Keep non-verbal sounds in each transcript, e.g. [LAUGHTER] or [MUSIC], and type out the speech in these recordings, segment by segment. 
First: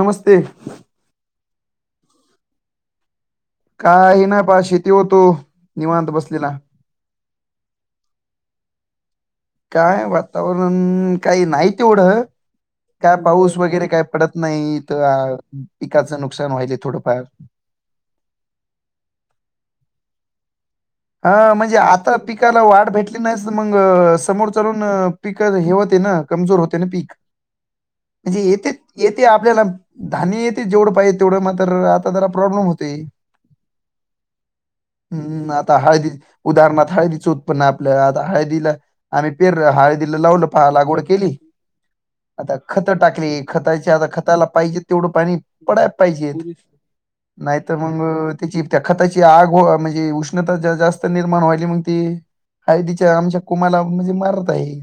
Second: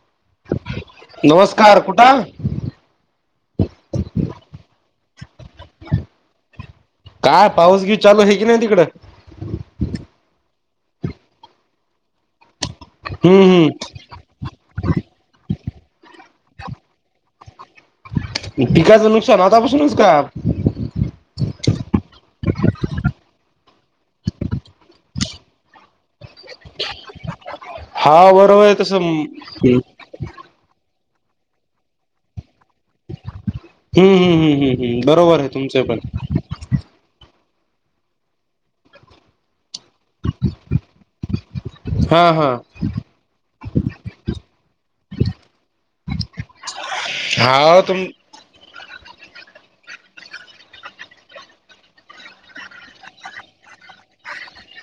नमस्ते नमस्कार कुठाय. काही बा शेती होतो निवांत बसलेला. काय पाऊस घी चालू आहे की नाही तिकड काय वातावरण काही नाही तेवढं काय पाऊस हम्म वगैरे काय पडत नाही तर पिकाचं नुकसान व्हाल थोडंफार पिकाचं नुकसान आतापासूनच का हा म्हणजे आता पिकाला वाढ भेटली नाहीच मग समोर चलून पिक हे होते ना कमजोर होते ना पीक. हा म्हणजे बरोबर येथे आहे तसं येथे आपल्याला हम्म धान्य येते जेवढं पाहिजे तेवढं मात्र आता जरा प्रॉब्लेम होतय. हम् हम् हम्म हम् हम् बरोबर आहे तुमचे पण उदाहरणात हळदीचं उत्पन्न आहे आपल आता हळदीला आम्ही पेरल हळदीला लावलं लागवड केली. हा हा आता खतं टाकली. खताची आता खताला पाहिजे तेवढं पाणी पडाय पाहिजेत नाही तर हा तुम मग त्याची त्या खताची आग हो म्हणजे उष्ण उष्णता जास्त निर्माण व्हाली मग ती हळदीच्या आमच्या कुमाला म्हणजे मारत आहे.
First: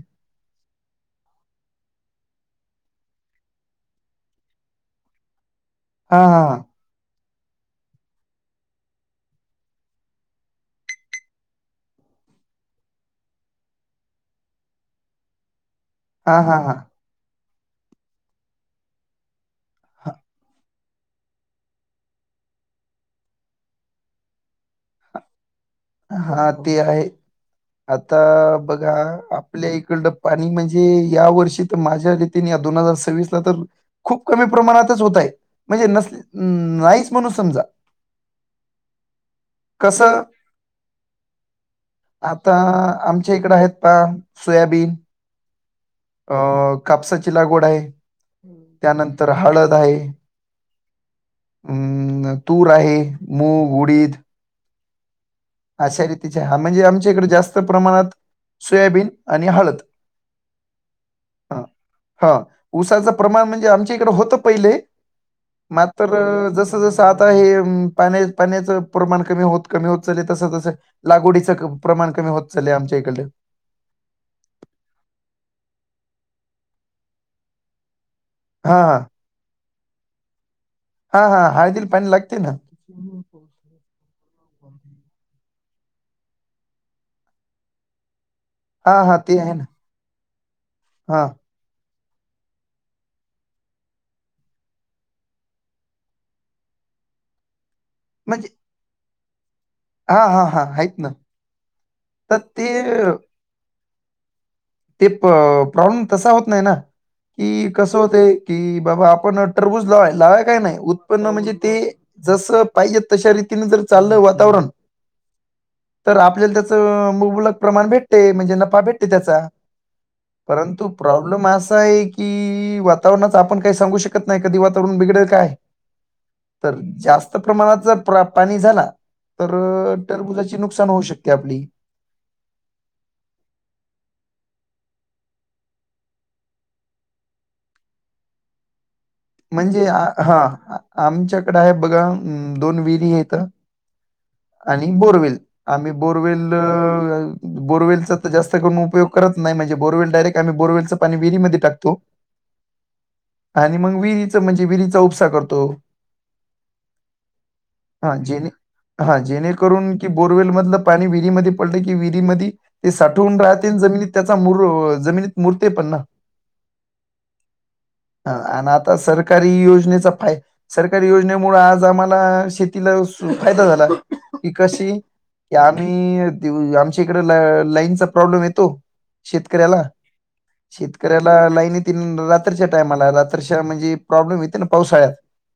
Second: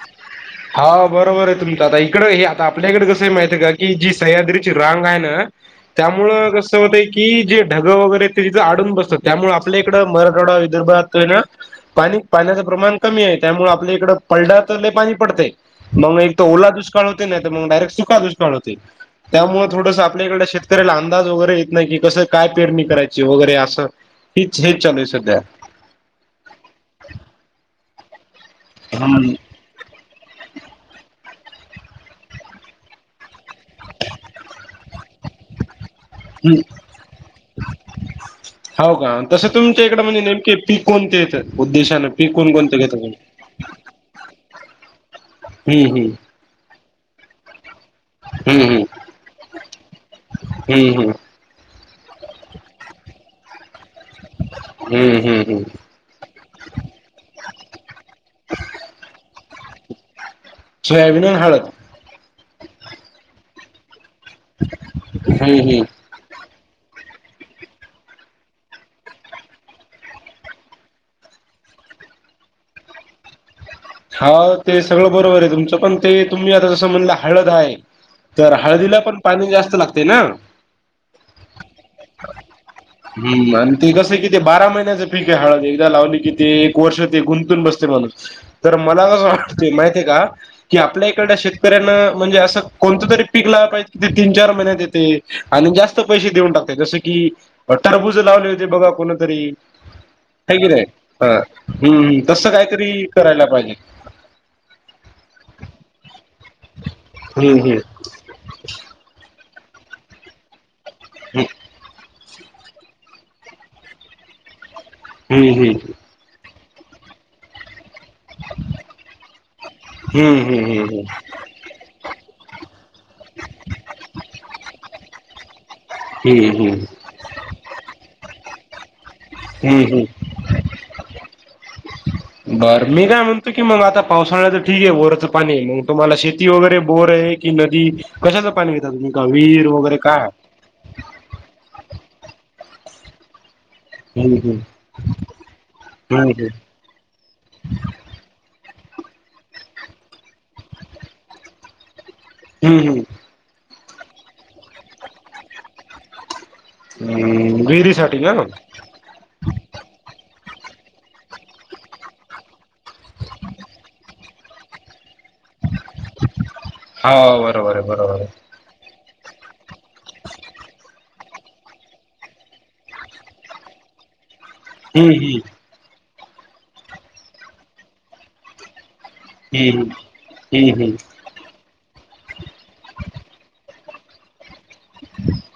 हा बरोबर आहे तुमच आता इकड हे आता आपल्याकडे कसं माहित आहे का की जी सह्याद्रीची रांग आहे ना हा त्यामुळं हा कस अस होत की जे ढगं वगैरे ते तिथं आडून बसत त्यामुळ आपल्याकडं मराठवाडा विदर्भात हे ना पाणी पाण्याचं प्रमाण कमी आहे. त्यामुळे आपल्या इकड पडला तर लई पाणी पडतय. मग हा एक तर हा ओला हा दुष्काळ होतय नाही तर मग डायरेक्ट सुका दुष्काळ होते. त्यामुळे थोडंसं आपल्याकड शेत शेतकऱ्याला अंदाज वगैरे येत नाही की कसं काय पेरणी करायची. वगैरे असं हीच हेच चालू आहे सध्या. हा ती हाय. आता बघा हा आपल्या इकड पाणी म्हणजे या वर्षी तर माझ्या रीतीने या दोन हजार सव्वीसला तर खूप कमी प्रमाणातच होतय म्हणजे नस नाहीच म्हणून समजा. हाऊ का तस तुमच्या इकड म्हणजे कसं नेमके पीक कोणते येत उद्देशान आता आमच्या इकड आहेत पहा सोयाबीन. हम्म अ कापसाची लागवड आहे. हम्म हम्म त्यानंतर हळद आहे. हम्म हम्म हम् तूर आहे मूग, उडीद हम्म हम्म हम्म अशा रीतीचे हा म्हणजे आमच्या इकड जास्त प्रमाणात सोयाबीन आणि हळद सोयाबीन आणि हळद हा उसाचं प्रमाण म्हणजे आमच्या इकड होतं पहिले हम्म हम्म तर जसं जसं आता हे पाण्या पाण्याचं प्रमाण कमी होत कमी होत चेले तस तसं लागवडीच प्रमाण कमी होत चाललंय आमच्या इकडल. हा ते सगळं बरोबर आय तुमचं पण ते तुम्ही आता जसं म्हणलं हळद हाय. तर हां, हळदीला हां. पण जास्त लागते ना? हा हा हळदील पाणी लागते ना. हम्म, आणि ते कसं हाय कि ते बारा महिन्याचं पिकं आय हळद एकदा लावली कि ते एक वर्ष ते गुंतून बसते माणूस. तर हां, मला हां. कसं ते आहे ना. वाटतंय माहिती आय का, की आपल्या हां. इकडल्या शेत कऱ्यान म्हणजे असं कोणत तरी पीक पाहिजे तीन चार महिन्यात येते आणि जास्त पैसे देऊन टाकते. जस कि टरबुज म्हणजे लावले होते बघा कुणीतरी हां, हां, का- हां. कि नाय आहेत ना. आ हम्म हम्म, तर तसं ते कायतरी करायला पाहिजे. ते प्रॉब्लेम तसा होत नाय ना की हम्म क हम्म होतय की बाबा आपण टरबूज लावा लावाय काय नाय उत्पन्न म्हणजे ते जस पाहिजे तशा रीतीने जर चाललं वातावरण हम्म हम्म. तर आपल्याला त्याचं मुबलक प्रमाण भेटते म्हणजे नफा भेटते त्याचा. हम्म हम्म हम्म हम्म हम्म परंतु प्रॉब्लेम असा आय की वातावरणाच आपण काय सांगू शकत नाय कधी वातावरण बिघडलं काय. हम्म हम्म तर जास्त प्रमाणात जर पाणी झाला हम्म हम्म टरबूजाची ची नुकसान होऊ शकते आपली. बरं मी काय? म्हणतो की मग पावसाळ्याच ठीक ए बोराचं पाणी मग तुम्हाला शेती वगैरे बोर ए की नदी कशाच? पाणी घेता तुम्ही का हिर वगैरे काय हाय? हा. आमच्याकड हाय बघा दोन विहिरी हायत. हम्म हम्म. आणि बोरवेल आम्ही हम्म बोरवेल हम्म बोरवेलचा तर जास्त करून उपयोग करत नाय म्हणजे बोरवेल डायरेक्ट आम्ही बोरवेलचा पाणी विहिरीमध्ये टकतो. हम् हम्. आणि मग विरीच म्हणजे विरीचा उपसा करतो. विहिरी साठी [UNINTELLIGIBLE] हा जेणेकरून की बोरवेल मधलं पाणी विहिरीमध्ये पडल की विहिरीमधी ते साठवून राहते. जमिनीत त्याचा मुर जमिनीत मूर्ते पण ना हा बरोबर आहे बरोबर आहे हा. अन् आ ता -सरकारी योजनेचा पाय सरकारी योजनेमुळ आज आम्हाला शेतीला फायदा झाला. ते कशी हम्म की आम्ही आमच्या इकड लाईनचा प्रॉब्लेम येतो. शेतकऱ्याला हम्म हम्म हम्म शेतकऱ्या लाईतीन रात्रीच्या टायमाला रात्रीच्या म्हणजे प्रॉब्लेम येते पावसाळ्यात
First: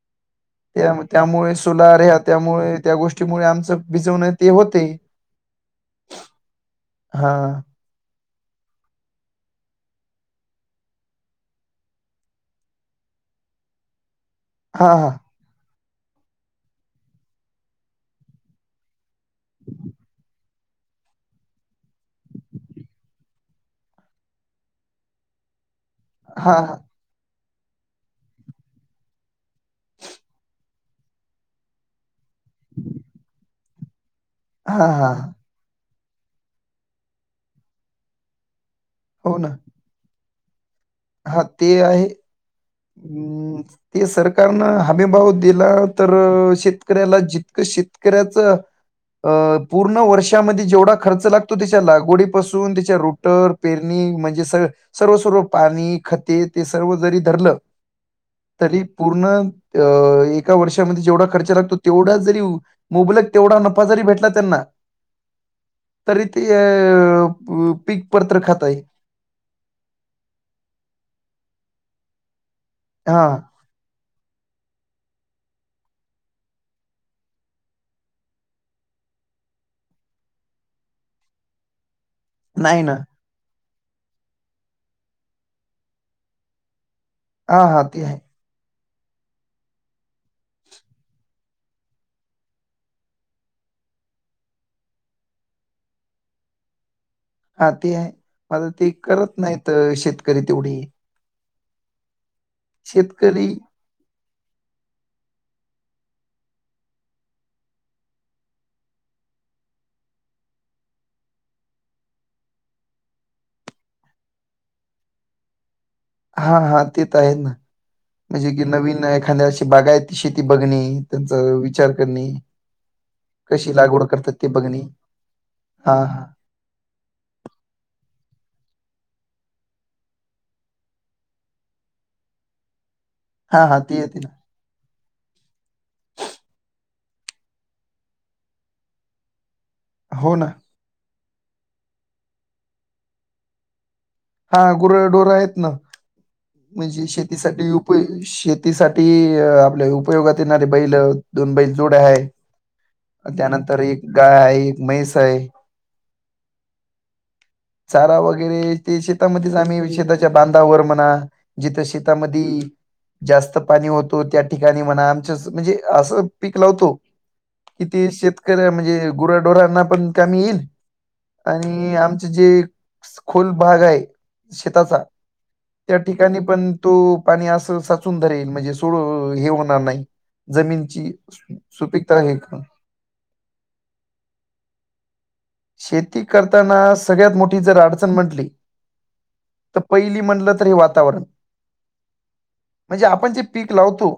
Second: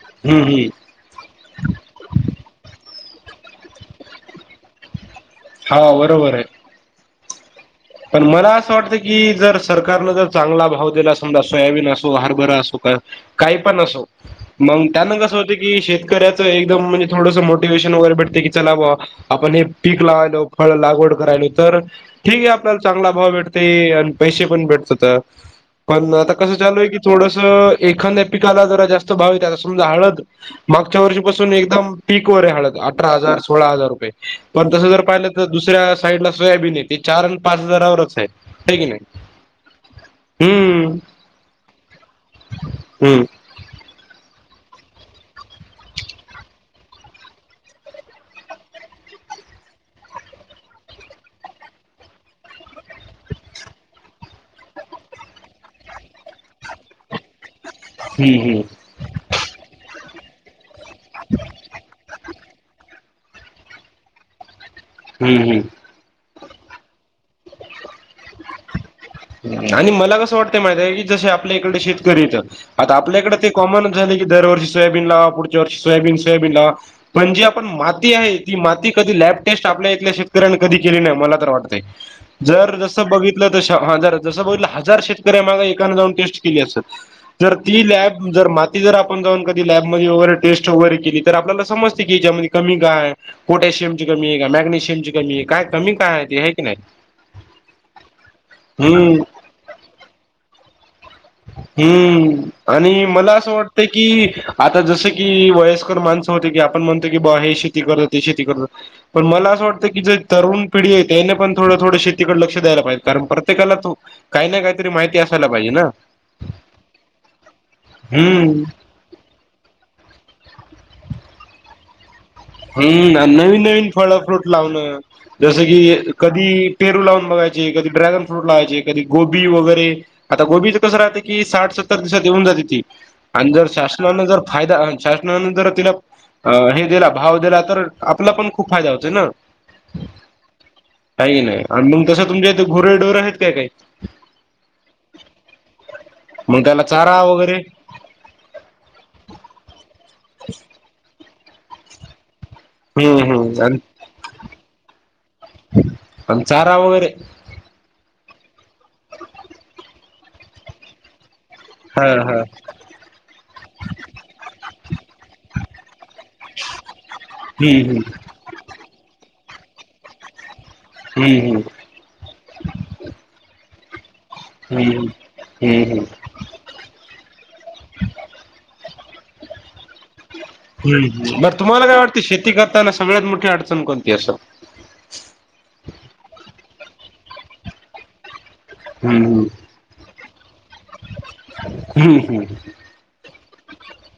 हम्म हम्म हम्म त्या त्यामुळे सोलार ह्या त्यामुळे त्या गोष्टीमुळे आमचं बिजवण ते होते. हा बरोबर आय. हा. पण मला असं वाटतं की जर सरकारनं जर चांगला भाव दिला समजा सोयाबीन असो हरभर असो, का काय पण असो मग हां, त्यांना हां. कसं होते की शेतकऱ्याचं एकदम म्हणजे थोडंसं मोटिवेशन वगैरे भेटते की चला बॉ आपण एक पीक लावायलो फळ लागवड करायलो तर ठीक ए. चांगला भाव भेटत आणि पैसे पण भेटतत. पण आता कसं हां, हां. चालू आय की थोडसं एखाद्या पिकाला जरा जास्त भाव येतय आता समजा हळत मागच्या वर्षीपासून एकदम पीक वर आहे हळद अठरा हजार सोळा हजार रुपये पण तसं हां, जर पाहिलं हां. तर दुसऱ्या साईड ला सोयाबीन येतय चार आणि पाच हजारावरच आहे की नाही. हो ना हम्म हा ते आहे हम्म ते सरकारनं हमीभाव दिला, तर शेतकऱ्याला जितकं शेतकऱ्यांचं.. अ पूर्ण वर्षांमध्ये जेवढा खर्च लागतो. त्यांच्या लागवडीपासून रोटर पेरणी म्हणजे स सर्व सर्व पाणी खते ते सर्व जरी धरलं.. हम्म तरी पूर्ण अ एका वर्षांमध्ये जेवढा खर्च लागतो, तेवढा जरी मुबलक तेवढा नफा जरी भेटला त्यांना. हम्म हम् तरी ते अ पीक [INAUDIBLE] खाता आहे. आणि मला कसं वाटतंय माहित की जसे आपल्या इकडे शेतकरीेतं आता आपल्या हां, इकडे ते.. कॉमन झालंय की दरवर्षी सोयाबीन लावा पुढच्या वर्षी सोयाबीन सोयाबीन लावा. पण जी आपण माती आहे ती माती कधी लॅब टेस्ट आपल्या इथल्या शेतकऱ्यांनी कधी केली नाही. मला तर वाटतयं ह जर जसं बघितलं तसं तर हजार जसं बघितलं हजार शेतकर्या मागं एकानें जाऊन टेस्ट केली असल जर हां, हां. ती ते आहे. लॅब जर म जर आपण जाऊन कधी लॅबमध्ये वगैरे टेस्ट वगैरे केली, तर आपल्याला समजते की यांच्यामध्ये कमी काय. पोटॅशियम ची कमी आहे का मॅग्निशियम ची कमी काय कमी काय आहे हे की नाही. हा ते आहे, मग ते हम्म. करत नाहीत शेतकरी तेवढी हम्म आणि मला शेतकरी असं वाटतं की आता जसं की वयस्कर माणसं होते की आपण म्हणतो की बा हे शेती करत ते शेती करत पण मला असं वाटतं की जे तरुण पिढी आहे त्याने पण थोडं, थोडं शेतीकडे लक्ष द्याय पाहिजे कारण प्रत्येकाला तो काहींना काहीतरी माहिती असायला पाहिजे ना हा हा ते तर आहेत ना म्हणजे हम्म की नवीन एखाद्या अशी बागायत शेती बघणे त्यांचा विचार करणे हम्म नवीन कशी नवीन लागवड फळ करतात फ्रूट ते बघणे. लावणं जसं हां, की हां. कधी पेरू लावून बघायचे कधी ड्रॅगन फ्रूट लावायचे कधी गोबी वैगेरे आता गोबीचं कसं राहतं की साठ सत्तर दिवसांत येऊन जाते ती आणि जर हां, हां. ती येते शासनाने ना. जर फायदा शासनानं जर तिला हे दिला भाव दिला तर आपला पण खूप फायदा होतोय ना हो ना काही नाही [INAUDIBLE] तुमच्या इथे गुरंढोर आहेत काय काही हा गुरढोर आहेत ना मग त्याला म्हणजे चारा वगैरे शेतीसाठी उ शेतीसाठी आपले उपयोगात येणारे बैलं दोन बैल जुड्या आहेत हम्म हम्म आणि त्यानंतर एक गाय आहे, एक म्हैस आहे. आणि चारा वगैरे चारा वगैरे ते शेतामध्येच आम्ही शेताच्या बांधावर म्हणा जिथं हा शेतांमध्ये हा जास्त पाणी होतो त्या ठिकाणी म्हणा आमचं म्हणजे असं पीक लावतो. कि हम्म ते हम्म शेतकऱ्या म्हणजे गुराढोरांना पण कामी येईल हम्म हम्म आणि आमचं जे खुल भाग आहे. शेताचा हम्म हम्म त्या हम्म ठिकाणी पण तो पाणी असं साचून धरेल म्हणजे सोड हे होणार नाही हम्म, जमीनची हम्म बर सु- तुम्हाला काय वाटत सुपीकता हे शेती करताना सगळ्यात मोठी अडचण कोणती असं? शेती करताना सगळ्यात मोठी जर अडचण म्हटली हम्म, तर पहिली म्हटलं तर हे वातावरण हम्म. म्हणजे आपण जे पीक लावतो.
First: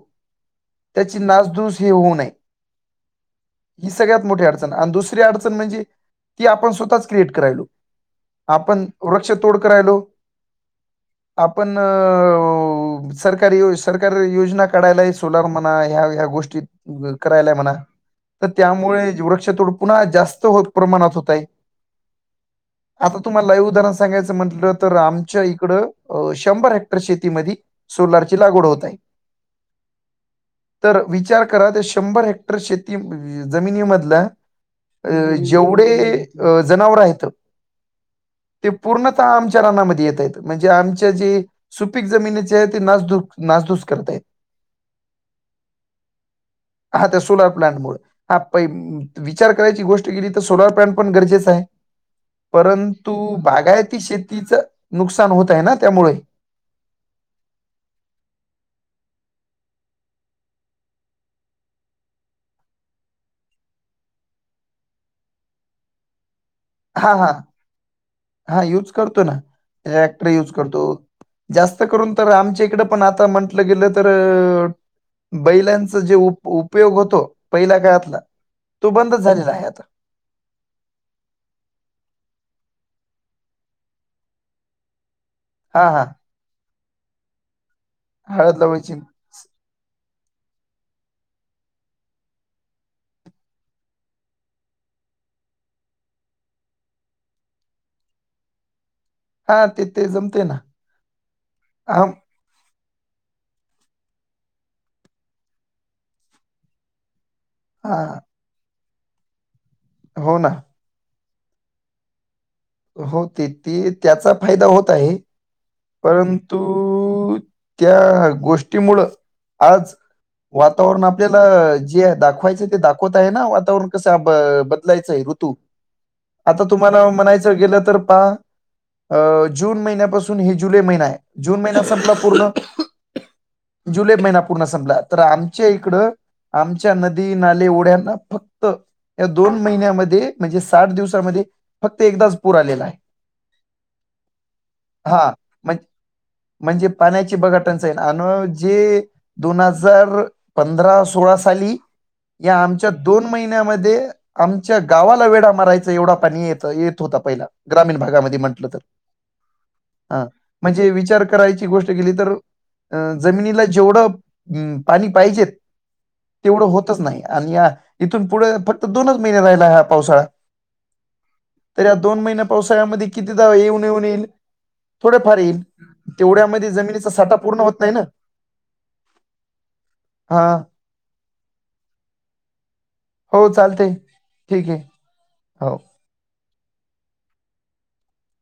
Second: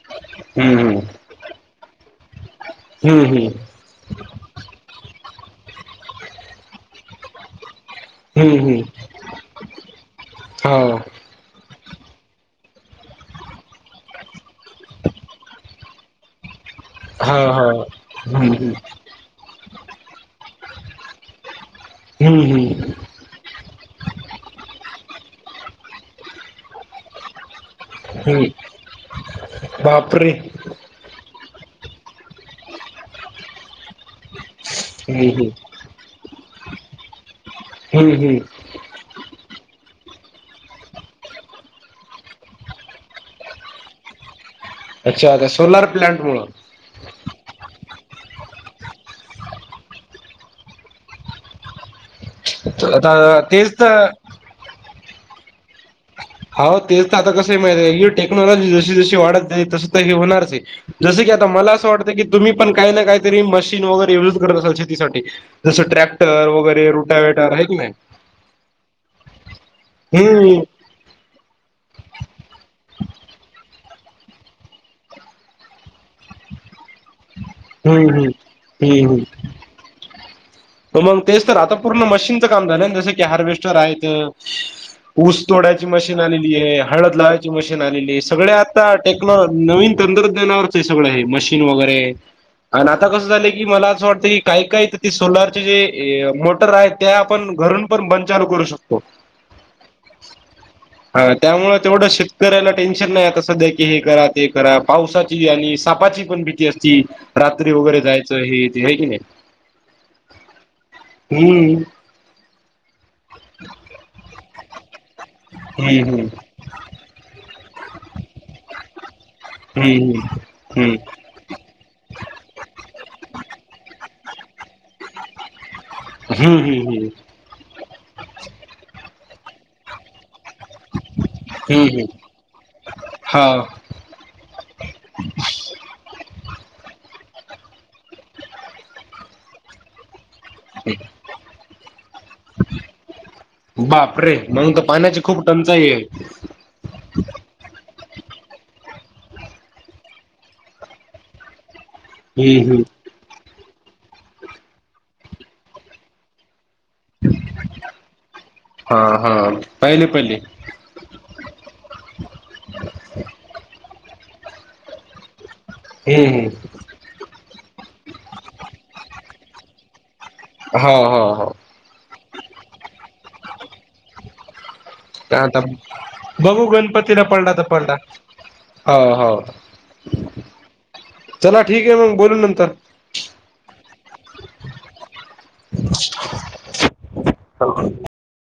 हम्म, हम्म. त्याची नासधूस ही होऊ नये. हम्म, हम्म. ही सगळ्यात मोठी अडचण आणि दुसरी अडचण म्हणजे ती आपण स्वतःच क्रिएट करायलो हम्म, हम्म. आपण वृक्ष तोड करायलो. हां, आपण अ ओ ओ सरकारी, सरकार योजना काढायला आहे सोलार म्हणा ह्या ह्या गोष्टीत. करायलाय हां, म्हणा हां. तर हम्म, हम्म. त्यामुळे वृक्षतोड पुन्हा जास्त प्रमाणात होतय. हम्म, हम्म. आता तुम्हाला लाईव्ह उदाहरण सांगायचं म्हटलं तर आमच्या इकडं शंभर हेक्टर शेतीमध्यी सोलारची हम्म. लागवड होत आहे. बापरे! [INAUDIBLE] तर विचार करा त्या शंभर हेक्टर शेती जमिनीमधला हम्म, हम्म. पुढे जनावर आहेत. हम्म, हम्म. ते पूर्णतः आमच्या रनामध्ये येतात आहेत म्हणजे आमचे जे सुपीक जमिनीचे आहे ते नासधूस, नासधूस करताय. अच्छा, त्या सोलार प्लंट मुळ. हा त्या सोलार प्लांट मुळे हा प विचार करायची गोष्ट केेली सोलर प्लॅन पण गरजेच आहे परंतु आता तेच बागायती तर शे तिचं नुकसान होत आहे ना त्यामुळे. हो तेच तर आता कसं माहित आहे टेक्नॉलॉजी जशी, जशी वाढत जाईल तसत हे होणारच आहे. जसं की आता मला असं वाटतं की तुम्ही पण काही ना काहीतरी मशीन वगैरे युज करत असाल शेतीसाठी. जसं ट्रॅक्टर वगैरे हा रुटा हा वेटार आहे की नाही? हा यूज करतो ना ट्रॅक्टर हम्म यूज हम्म करतो. जास्त करून तर आमच्या इकडं पण आता म्हंटलं गेलं तर बैलांचा जे उप उपयोग होतो पहिल्या काळातला हम्म तो हम्म बंदच झालेला आहे आता. मग तेच तर आता पूर्ण मशीनचं काम झालं जसं की हार्वेस्टर आहेत ऊस तोडायची हा हा मशीन आलेली आहे, हळद लावायची मशीन आलेली आहे सगळे हळद आता लावायची टे आपलं नवीन तंत्रज्ञानावरच हे सगळं आहे मशीन वगैरे आणि आता कसं झालंय की मला असं वाटतंय की काय, काय तर ते सोलर चे जे ए मोटर आहे त्या आपण घरून पण बंद चालू करू शकतो. हा ते ते जमते ना हा त्यामुळं हा तेवढं शेत कऱ्याला टेन्शन नाही आता सध्या की हे करा ते करा पावसाची आणि सापाची पण भीती असती. रात्री हा वगैरे जायचं हे ते होय की नाही. हो ना. हम्म. हो ती, ती त्याचा फायदा होत आहे. हम्म हम्म परंतु त्या गोष्टीमुळं आज हम्म हम्म वातावरण आपल्याला जे दाखवायचं ते दाखवत आहे ना वातावरण कसं ब बदलायचं तू हम्म आता हम्म हम्म तुम्हाला म्हणायचं त गेलं तर पहा अ जून महिन्यापासून हे जुलै महिना आहे. जून महिना हम्म संपला पूर्ण हा जुलै महिना पूर्ण संपला तर आमच्या इकडं आमच्या नदी नाले ओढ्यांना फक्त या दोन महिन्यामध्ये म्हणजे साठ दिवसामध्ये फक्त एकदाच असतो बाप रे मग तर पाण्याची हा खूप म्हण- टंचाई आहे. म्हणजे पाण्याची बघा टंचाई अन जे दोन हजार पंधरा सोळा साली या हम्म हम्म आमच्या दोन महिन्यामध्ये आमच्या गावाला वेडा मारायचा एवढा पाणी येत येत होत. पहिला ग्रामीण भागामध्ये म्हंटलं तर हा हा पहिले हा. पहिले म्हणजे विचार करायची गोष्ट केेली तर अ जमिनीला जेवढं हम्म पाणी पाहिजेत हम्म तेवढं हम्म होतच नाही आहे. आणि या इथून पुढे फक्त दोनच महिने राहिलाय हा पावसाळा. हो हो हो तर या दोन महिन्या मध्ये पावसाळ्यामध्ये किती दा येऊन येऊन येईल. थोडफार आता येईल बघू तेवढ्यामध्ये जमिनीचा साठा पूर्ण होत नाही ना. हा हा हा हा चला ठीक आहे मग बोलू नंतर. हो चालतंय ठीक आहे हो हॅलो [UNINTELLIGIBLE]